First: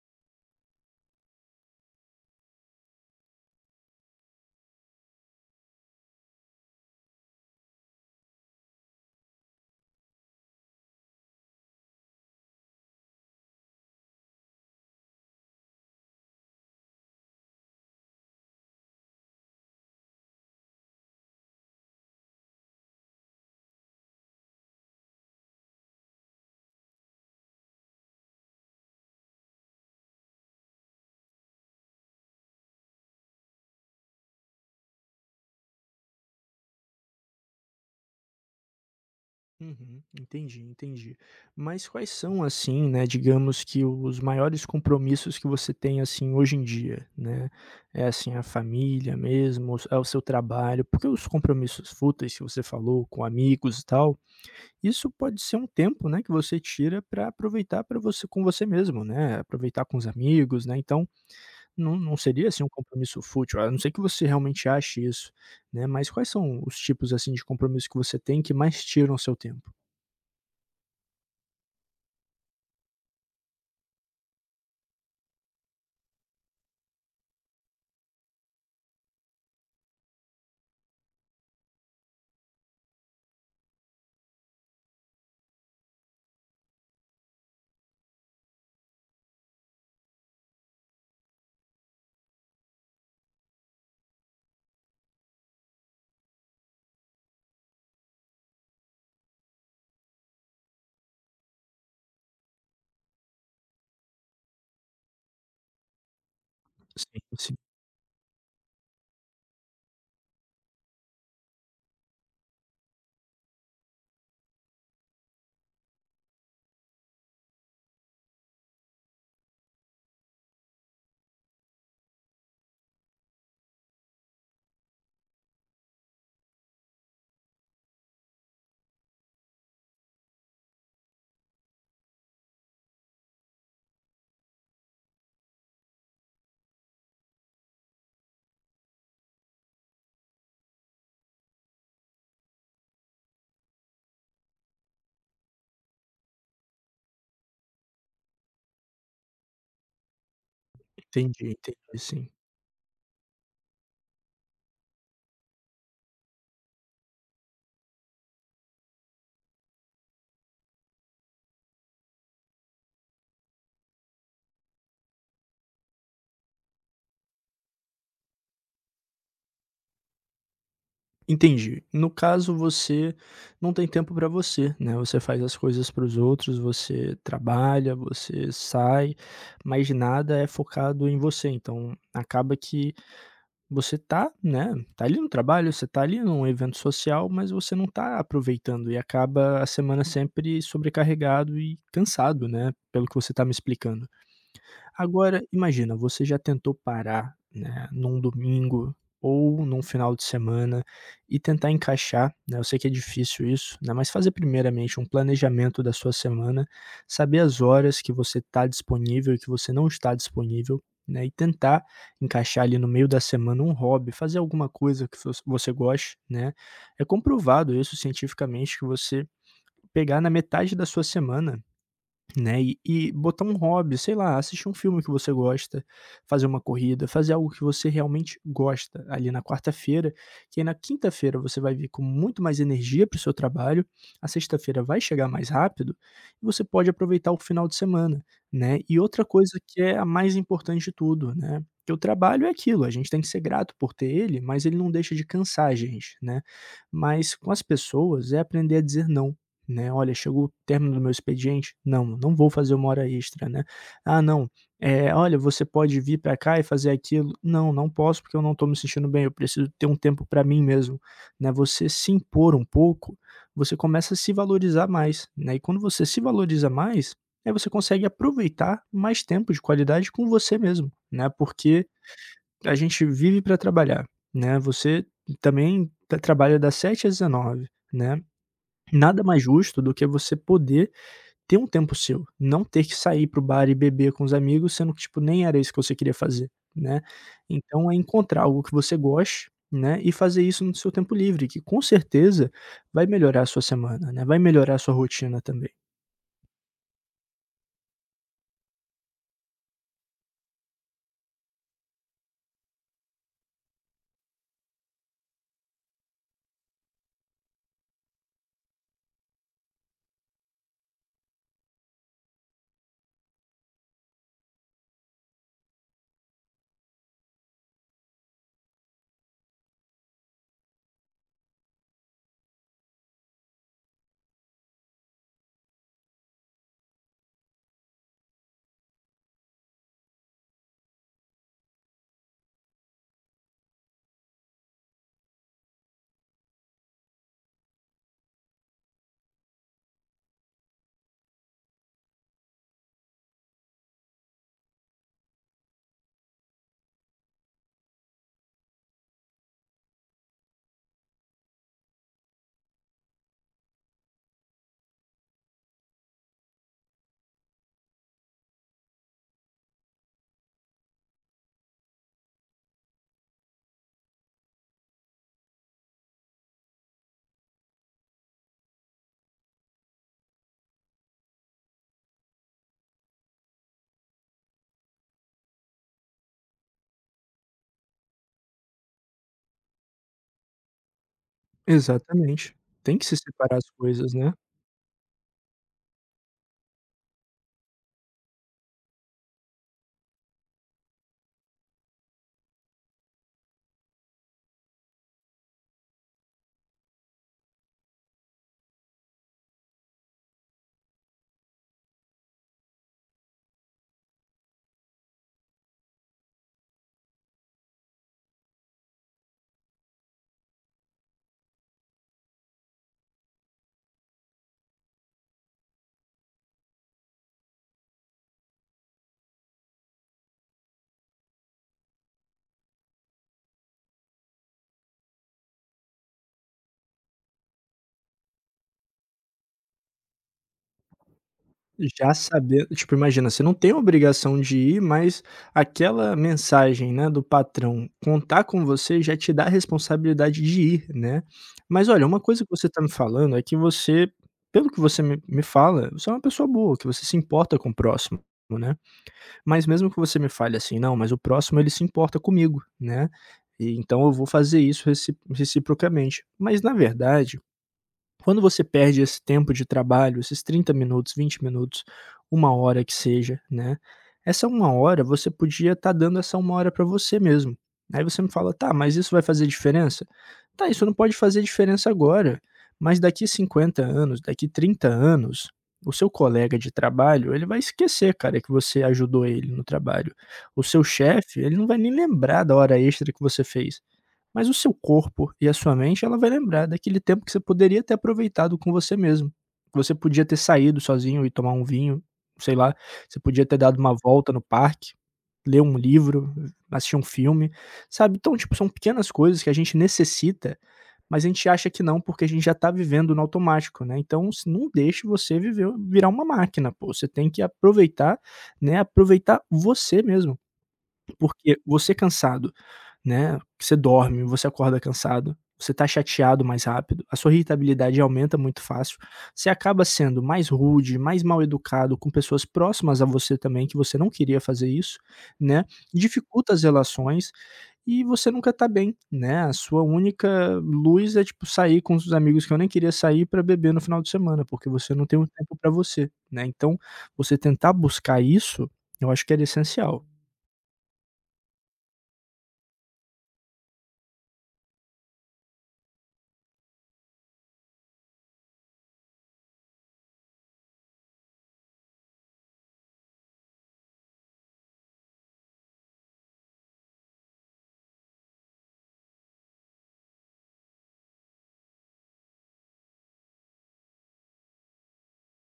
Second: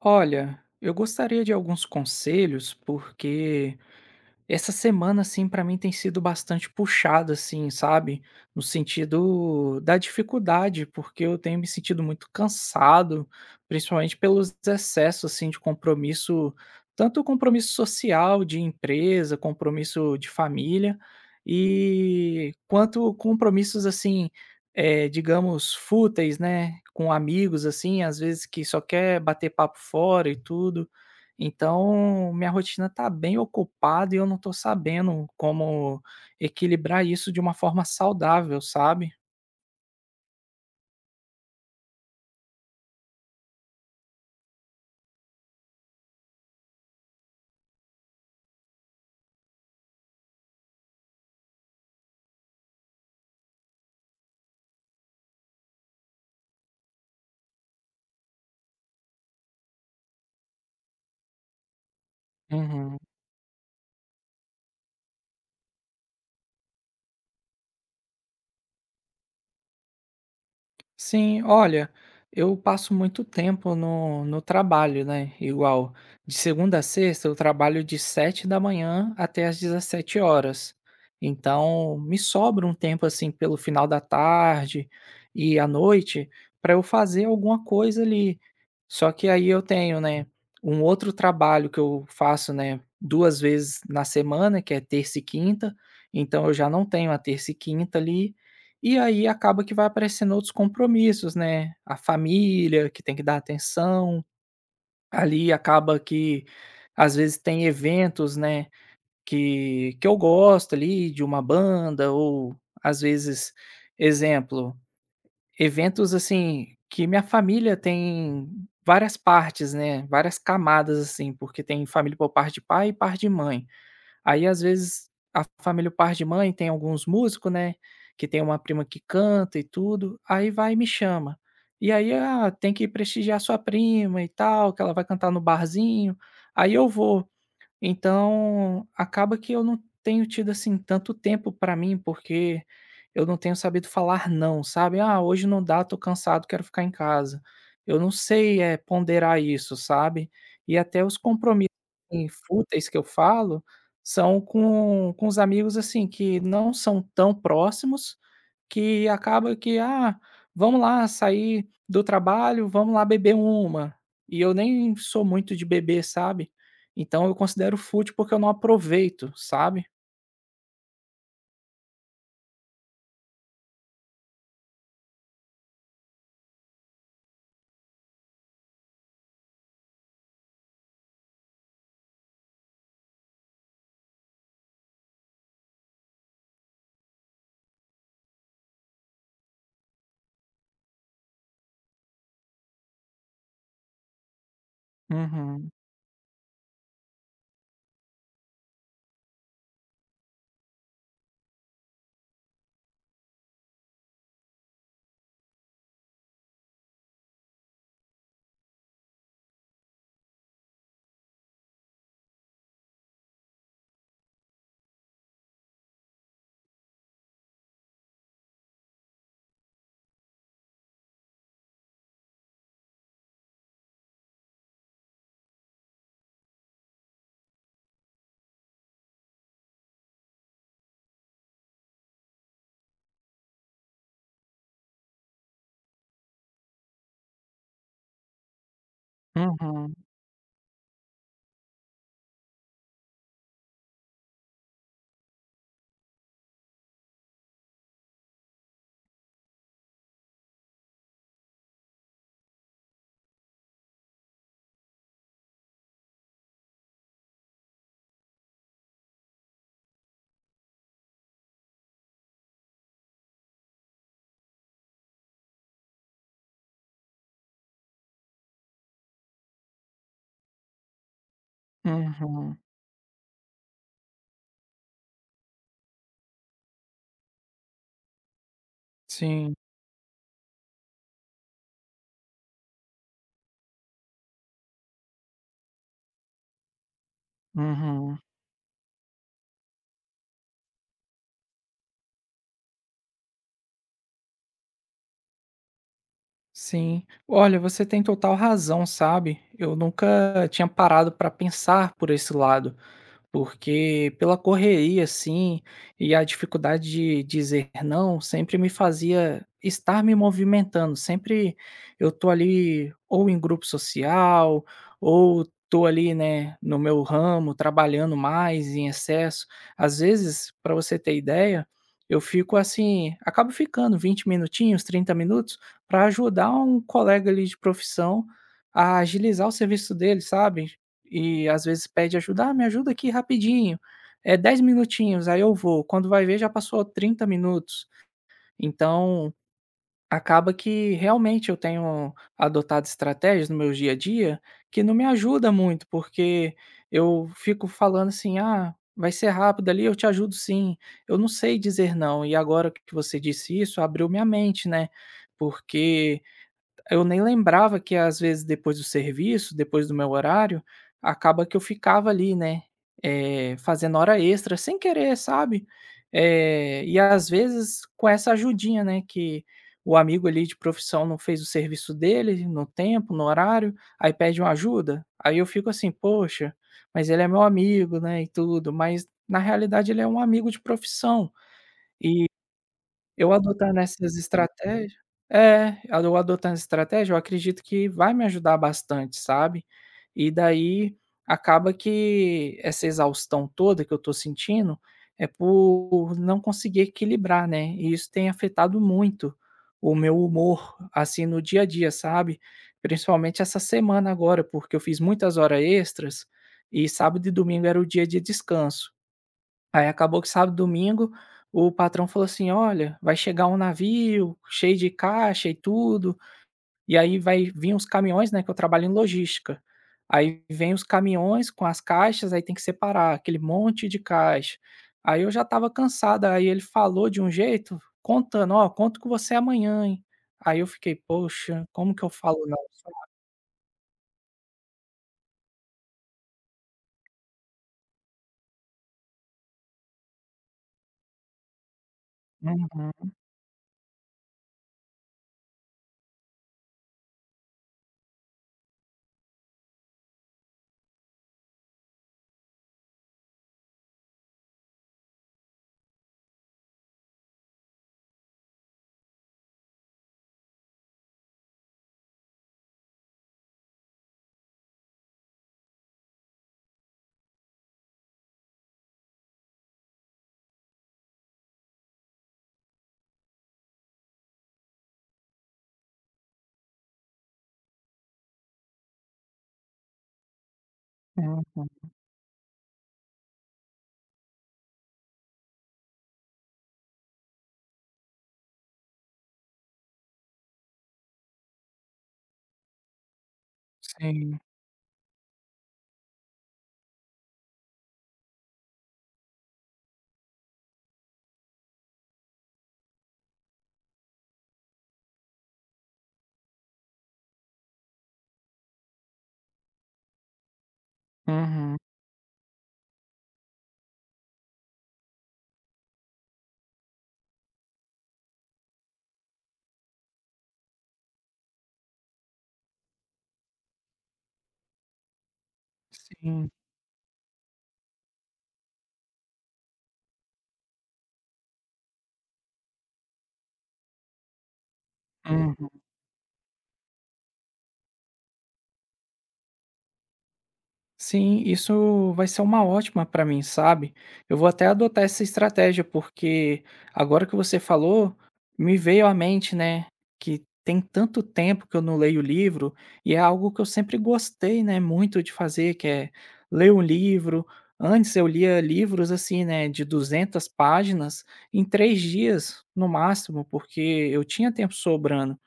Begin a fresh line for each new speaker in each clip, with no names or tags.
Olha, eu gostaria de alguns conselhos, porque essa semana, assim, pra mim tem sido bastante puxada, assim, sabe? No sentido da dificuldade, porque eu tenho me sentido muito cansado, principalmente pelos excessos, assim, de compromisso, tanto compromisso social, de empresa, compromisso de família, e quanto compromissos, assim, digamos, fúteis, né? Com amigos, assim, às vezes que só quer bater papo fora e tudo. Então, minha rotina está bem ocupada e eu não estou sabendo como equilibrar isso de uma forma saudável, sabe?
Uhum, entendi, entendi. Mas quais são, assim, né, digamos que os maiores compromissos que você tem, assim, hoje em dia, né? É, assim, a família mesmo, é o seu trabalho, porque os compromissos fúteis que você falou com amigos e tal, isso pode ser um tempo, né, que você tira para aproveitar para você com você mesmo, né? Aproveitar com os amigos, né? Então, não, não seria, assim, um
Uhum.
compromisso fútil, a não ser que você realmente ache isso, né? Mas quais são os tipos, assim, de compromisso que você tem que mais tiram o seu tempo?
Sim, olha, eu passo muito tempo no trabalho, né? Igual, de segunda a sexta eu trabalho de 7 da manhã até às 17 horas. Então, me sobra um tempo assim pelo final da tarde e à noite para eu fazer alguma coisa ali. Só que aí eu tenho, né, um outro trabalho que eu faço, né, duas vezes na semana, que é terça e quinta. Então eu já não tenho a terça e quinta ali e aí acaba que vai aparecendo outros compromissos, né, a família que tem que dar atenção, ali acaba que às
Sim,
vezes
sim,
tem eventos, né, que eu gosto ali de uma banda ou às vezes, exemplo, eventos assim que minha família tem várias partes, né, várias camadas assim, porque tem família por parte de pai e parte de mãe. Aí, às vezes, a família, o par de mãe, tem alguns músicos, né, que tem uma prima que canta e tudo, aí vai e me chama. E aí: "Ah, tem que prestigiar sua prima e tal, que ela vai cantar no barzinho". Aí eu vou. Então, acaba que eu não tenho tido, assim, tanto tempo para mim, porque eu não tenho sabido falar não, sabe? "Ah, hoje não dá, tô cansado, quero ficar em casa". Eu não sei, ponderar isso, sabe? E até os
entendi,
compromissos,
entendi
assim,
sim.
fúteis que eu falo, são com os amigos, assim, que não são tão próximos, que acaba que, ah, vamos lá sair do trabalho, vamos lá beber uma. E eu nem sou muito de beber, sabe. Então eu considero fútil porque eu não aproveito, sabe.
Entendi. No caso, você não tem tempo para você, né, você faz as coisas para os outros, você trabalha, você sai, mas nada é focado em você, então acaba que você tá, né, tá ali no trabalho, você tá ali num evento social, mas você não tá aproveitando e acaba a semana sempre sobrecarregado e cansado, né, pelo que você tá me explicando. Agora,
Uhum,
imagina, você já tentou parar, né, num domingo ou num final de semana e tentar encaixar, né, eu sei que é difícil isso, né, mas fazer primeiramente um planejamento da sua semana, saber as horas que você está disponível e que você não está disponível, né, e tentar encaixar ali no meio da semana um hobby, fazer alguma coisa que você goste, né? É comprovado isso cientificamente que você pegar na metade da sua semana, né, e botar um hobby, sei lá, assistir um filme que você gosta, fazer uma corrida, fazer algo que você realmente gosta ali na quarta-feira, que aí na quinta-feira você vai vir com muito mais energia para o seu trabalho, a sexta-feira vai chegar mais rápido e você pode aproveitar o final de semana, né. E outra coisa que
uhum,
é a mais importante de tudo, né, que o trabalho é aquilo, a gente tem que ser grato por ter ele, mas ele não deixa de cansar a gente, né. Mas com as pessoas é aprender a dizer não. Né, "Olha, chegou o término do meu expediente, não, não vou fazer uma hora extra, né. Ah, não, é, olha, você pode vir para cá e fazer aquilo. Não, não posso porque eu não estou me sentindo bem, eu preciso ter um tempo para mim mesmo", né. Você se impor um pouco, você começa a se valorizar mais, né, e quando você se valoriza mais, aí você consegue aproveitar mais tempo de qualidade com você mesmo, né, porque
uhum.
a gente vive para trabalhar, né, você também ta trabalha das 7h às 19h, né. Nada mais
Sim,
justo do que você poder ter um tempo seu, não ter que sair pro bar e beber com os amigos, sendo que, tipo, nem era isso que você queria fazer, né. Então é
uhum,
encontrar algo que você goste, né, e fazer isso no seu tempo livre, que com certeza vai melhorar a sua semana, né, vai melhorar a sua rotina também.
sim. Olha, você tem total razão, sabe. Eu nunca tinha parado para pensar por esse lado. Porque pela correria, assim, e a dificuldade de dizer não sempre me fazia estar me movimentando. Sempre eu tô ali ou em grupo social, ou tô ali, né, no meu ramo, trabalhando mais em excesso. Às vezes, para você ter ideia, eu fico assim, acabo ficando 20 minutinhos, 30 minutos, para ajudar um colega ali de profissão a agilizar o serviço dele, sabe? E às vezes pede ajuda: "Ah, me ajuda aqui rapidinho, é 10 minutinhos", aí eu vou, quando vai ver já passou 30 minutos. Então, acaba que realmente eu tenho adotado estratégias no meu dia a dia que não me ajuda muito, porque eu fico falando assim: "Ah, vai ser rápido ali, eu te ajudo sim", eu não sei dizer não. E agora que você disse isso abriu minha mente, né, porque eu nem lembrava que às vezes depois do serviço, depois do meu horário, acaba que eu ficava ali, né, fazendo hora extra sem querer, sabe. E às vezes com essa ajudinha, né, que o amigo ali de profissão não fez o serviço dele no tempo, no horário, aí pede uma ajuda, aí eu fico assim: "Poxa, mas ele é meu amigo, né, e tudo", mas na realidade ele é um amigo de profissão.
Exatamente. Tem que se
Eu
separar as
adotando
coisas,
essas
né.
estratégias, é, eu adotando essa estratégia, eu acredito que vai me ajudar bastante, sabe. E daí, acaba que essa exaustão toda que eu estou sentindo, é por não conseguir equilibrar, né, e isso tem afetado muito o meu humor, assim, no dia a dia, sabe. Principalmente essa semana agora, porque eu fiz muitas horas extras, e sábado e domingo era o dia de descanso. Aí acabou que sábado, domingo, o patrão falou assim: "Olha, vai chegar um navio cheio de caixa e tudo, e aí vai vir uns caminhões", né, que eu trabalho em logística. Aí vem os caminhões com as caixas, aí tem que separar aquele monte de caixa. Aí eu já estava cansada aí ele falou de um jeito, contando: "Ó, conto com você amanhã, hein". Aí eu fiquei: "Poxa, como que eu
Já
falo não?"
sabendo, tipo, imagina, você não tem obrigação de ir, mas aquela mensagem, né, do patrão contar com você já te dá a responsabilidade de ir, né. Mas olha, uma coisa que você tá me
Uhum,
falando é que você, pelo que você me fala, você é uma pessoa boa, que você se importa com o próximo, né. Mas mesmo que você me fale assim: "Não, mas o próximo ele se importa comigo", né, e então eu vou fazer isso recíp reciprocamente. Mas na verdade quando você perde esse tempo de trabalho, esses 30 minutos, 20 minutos, uma hora que seja, né, essa uma hora você podia estar dando essa uma hora para você mesmo. Aí você me fala: "Tá, mas isso vai fazer diferença?" Tá, isso não pode fazer diferença agora, mas daqui 50 anos, daqui 30 anos, o seu colega de trabalho, ele vai esquecer, cara, que você ajudou ele no trabalho. O seu chefe, ele não
uhum.
vai nem lembrar da hora extra que você fez. Mas o seu corpo e a sua mente, ela vai lembrar daquele tempo que você poderia ter aproveitado com você mesmo. Que você podia ter saído sozinho e tomar um vinho, sei lá, você podia ter dado uma volta
Sim.
no parque, ler um livro, assistir um filme, sabe. Então, tipo, são pequenas coisas que a gente necessita, mas a gente acha que não, porque a gente já tá vivendo no automático, né. Então s não deixe você viver virar uma máquina, pô, você tem que aproveitar, né, aproveitar você mesmo, porque
Uhum.
você cansado, né, você dorme, você acorda cansado, você está chateado mais rápido, a sua irritabilidade aumenta muito fácil, você acaba sendo mais rude, mais mal educado com pessoas próximas a você também, que você não queria fazer isso, né,
Sim.
dificulta as relações e você nunca tá bem, né, a sua única luz é, tipo, sair com os amigos que eu nem queria sair para beber no final de semana, porque você não tem um tempo
Uhum.
para você, né, então você tentar buscar isso, eu acho que era essencial.
Sim, isso vai ser uma ótima para mim, sabe? Eu vou até adotar essa estratégia, porque agora que você falou, me veio à mente, né, que tem tanto tempo que eu não leio livro e é algo que eu sempre gostei, né, muito de fazer, que é ler um livro. Antes eu lia livros assim, né, de 200 páginas em três dias no máximo, porque eu tinha tempo sobrando.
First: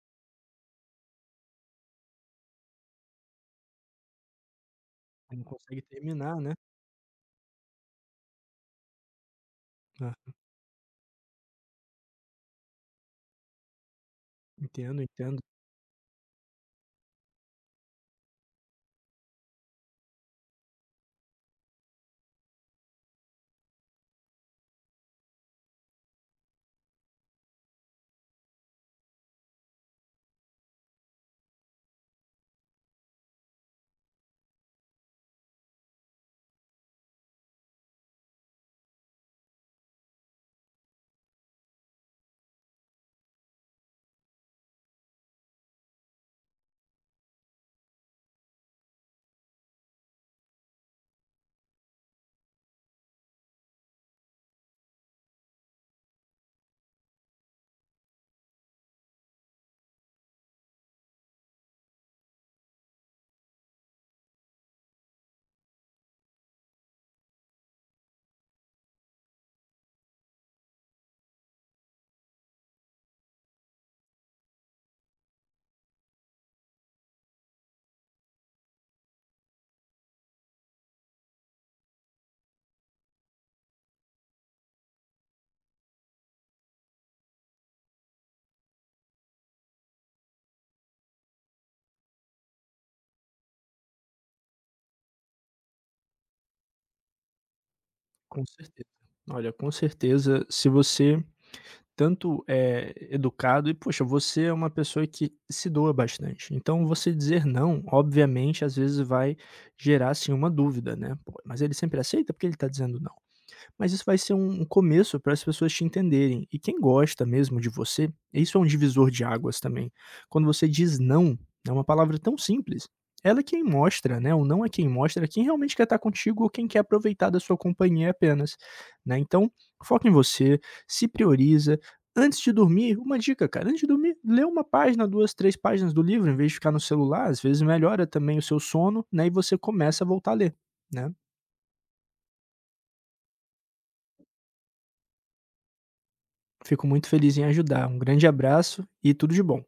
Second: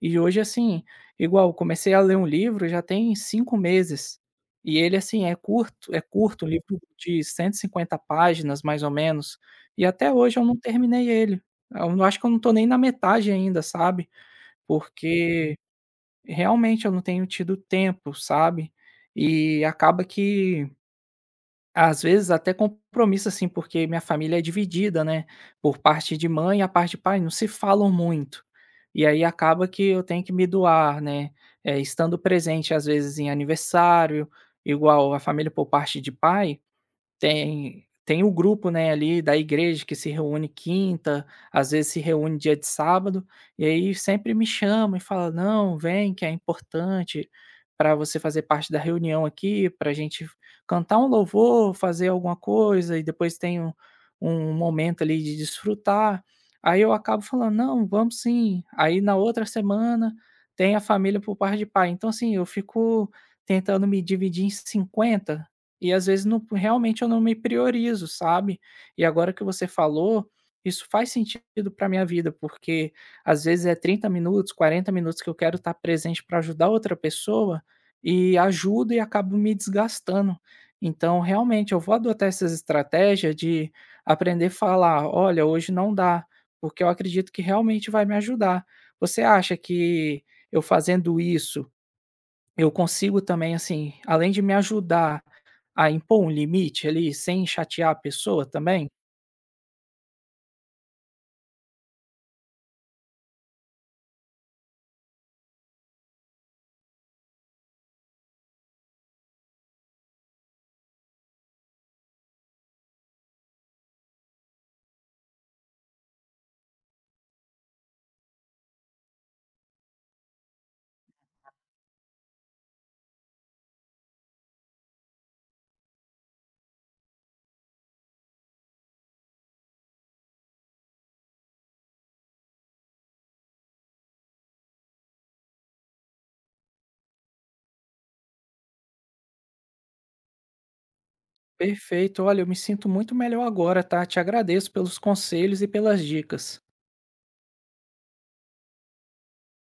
E hoje, assim, igual, comecei a ler um livro já tem 5 meses, e ele, assim, é
Não consegue
curto é
terminar,
curto, um
né.
livro de 150 páginas, mais ou menos, e até
É,
hoje eu não terminei ele. Eu não acho que eu não estou nem na metade ainda, sabe,
entendo, entendo.
porque realmente eu não tenho tido tempo, sabe, e acaba que às vezes até compromisso, assim, porque minha família é dividida, né, por parte de mãe e a parte de pai não se falam muito. E aí acaba que eu tenho que me doar, né, estando presente, às vezes, em aniversário, igual a família por parte de pai tem o grupo, né, ali da igreja que se reúne quinta, às vezes se reúne dia de sábado, e aí sempre me chama e fala: "Não, vem que é importante para você fazer parte da reunião aqui, para a gente cantar um louvor, fazer alguma coisa e depois tem um momento ali de desfrutar". Aí eu acabo falando: "Não, vamos sim". Aí na outra semana tem a família por parte de pai. Então, assim, eu fico tentando me dividir em 50 e às vezes não realmente eu não me priorizo, sabe. E agora que você falou, isso faz sentido para minha vida, porque às vezes é 30 minutos, 40 minutos que eu quero estar presente para ajudar outra pessoa, e ajudo e acabo me desgastando. Então realmente eu vou adotar essas estratégia de aprender a falar: "Olha, hoje não dá", porque eu acredito que realmente vai me ajudar. Você acha que eu fazendo isso, eu consigo também, assim, além de me ajudar, ah, impor um limite ali, sem chatear a
Com
pessoa
certeza.
também?
Olha, com certeza, se você tanto é educado e, poxa, você é uma pessoa que se doa bastante. Então, você dizer não, obviamente, às vezes vai gerar, assim, uma dúvida, né? Pô, mas ele sempre aceita porque ele tá dizendo não. Mas isso vai ser um começo para as pessoas te entenderem. E quem gosta mesmo de você, isso é um divisor de águas também. Quando você diz não, é uma palavra tão simples. Ela é quem mostra, né? O não é quem mostra quem realmente quer estar contigo ou quem quer aproveitar da sua companhia apenas, né? Então, foca em você, se prioriza. Antes de dormir, uma dica, cara, antes de dormir, lê uma página, duas, três páginas do livro, em vez de ficar no celular, às vezes melhora também o seu sono, né? E você começa a voltar a ler, né?
Perfeito, olha, eu me sinto muito melhor agora, tá? Te agradeço pelos conselhos e pelas dicas.
Fico muito feliz em ajudar. Um grande abraço e tudo de bom.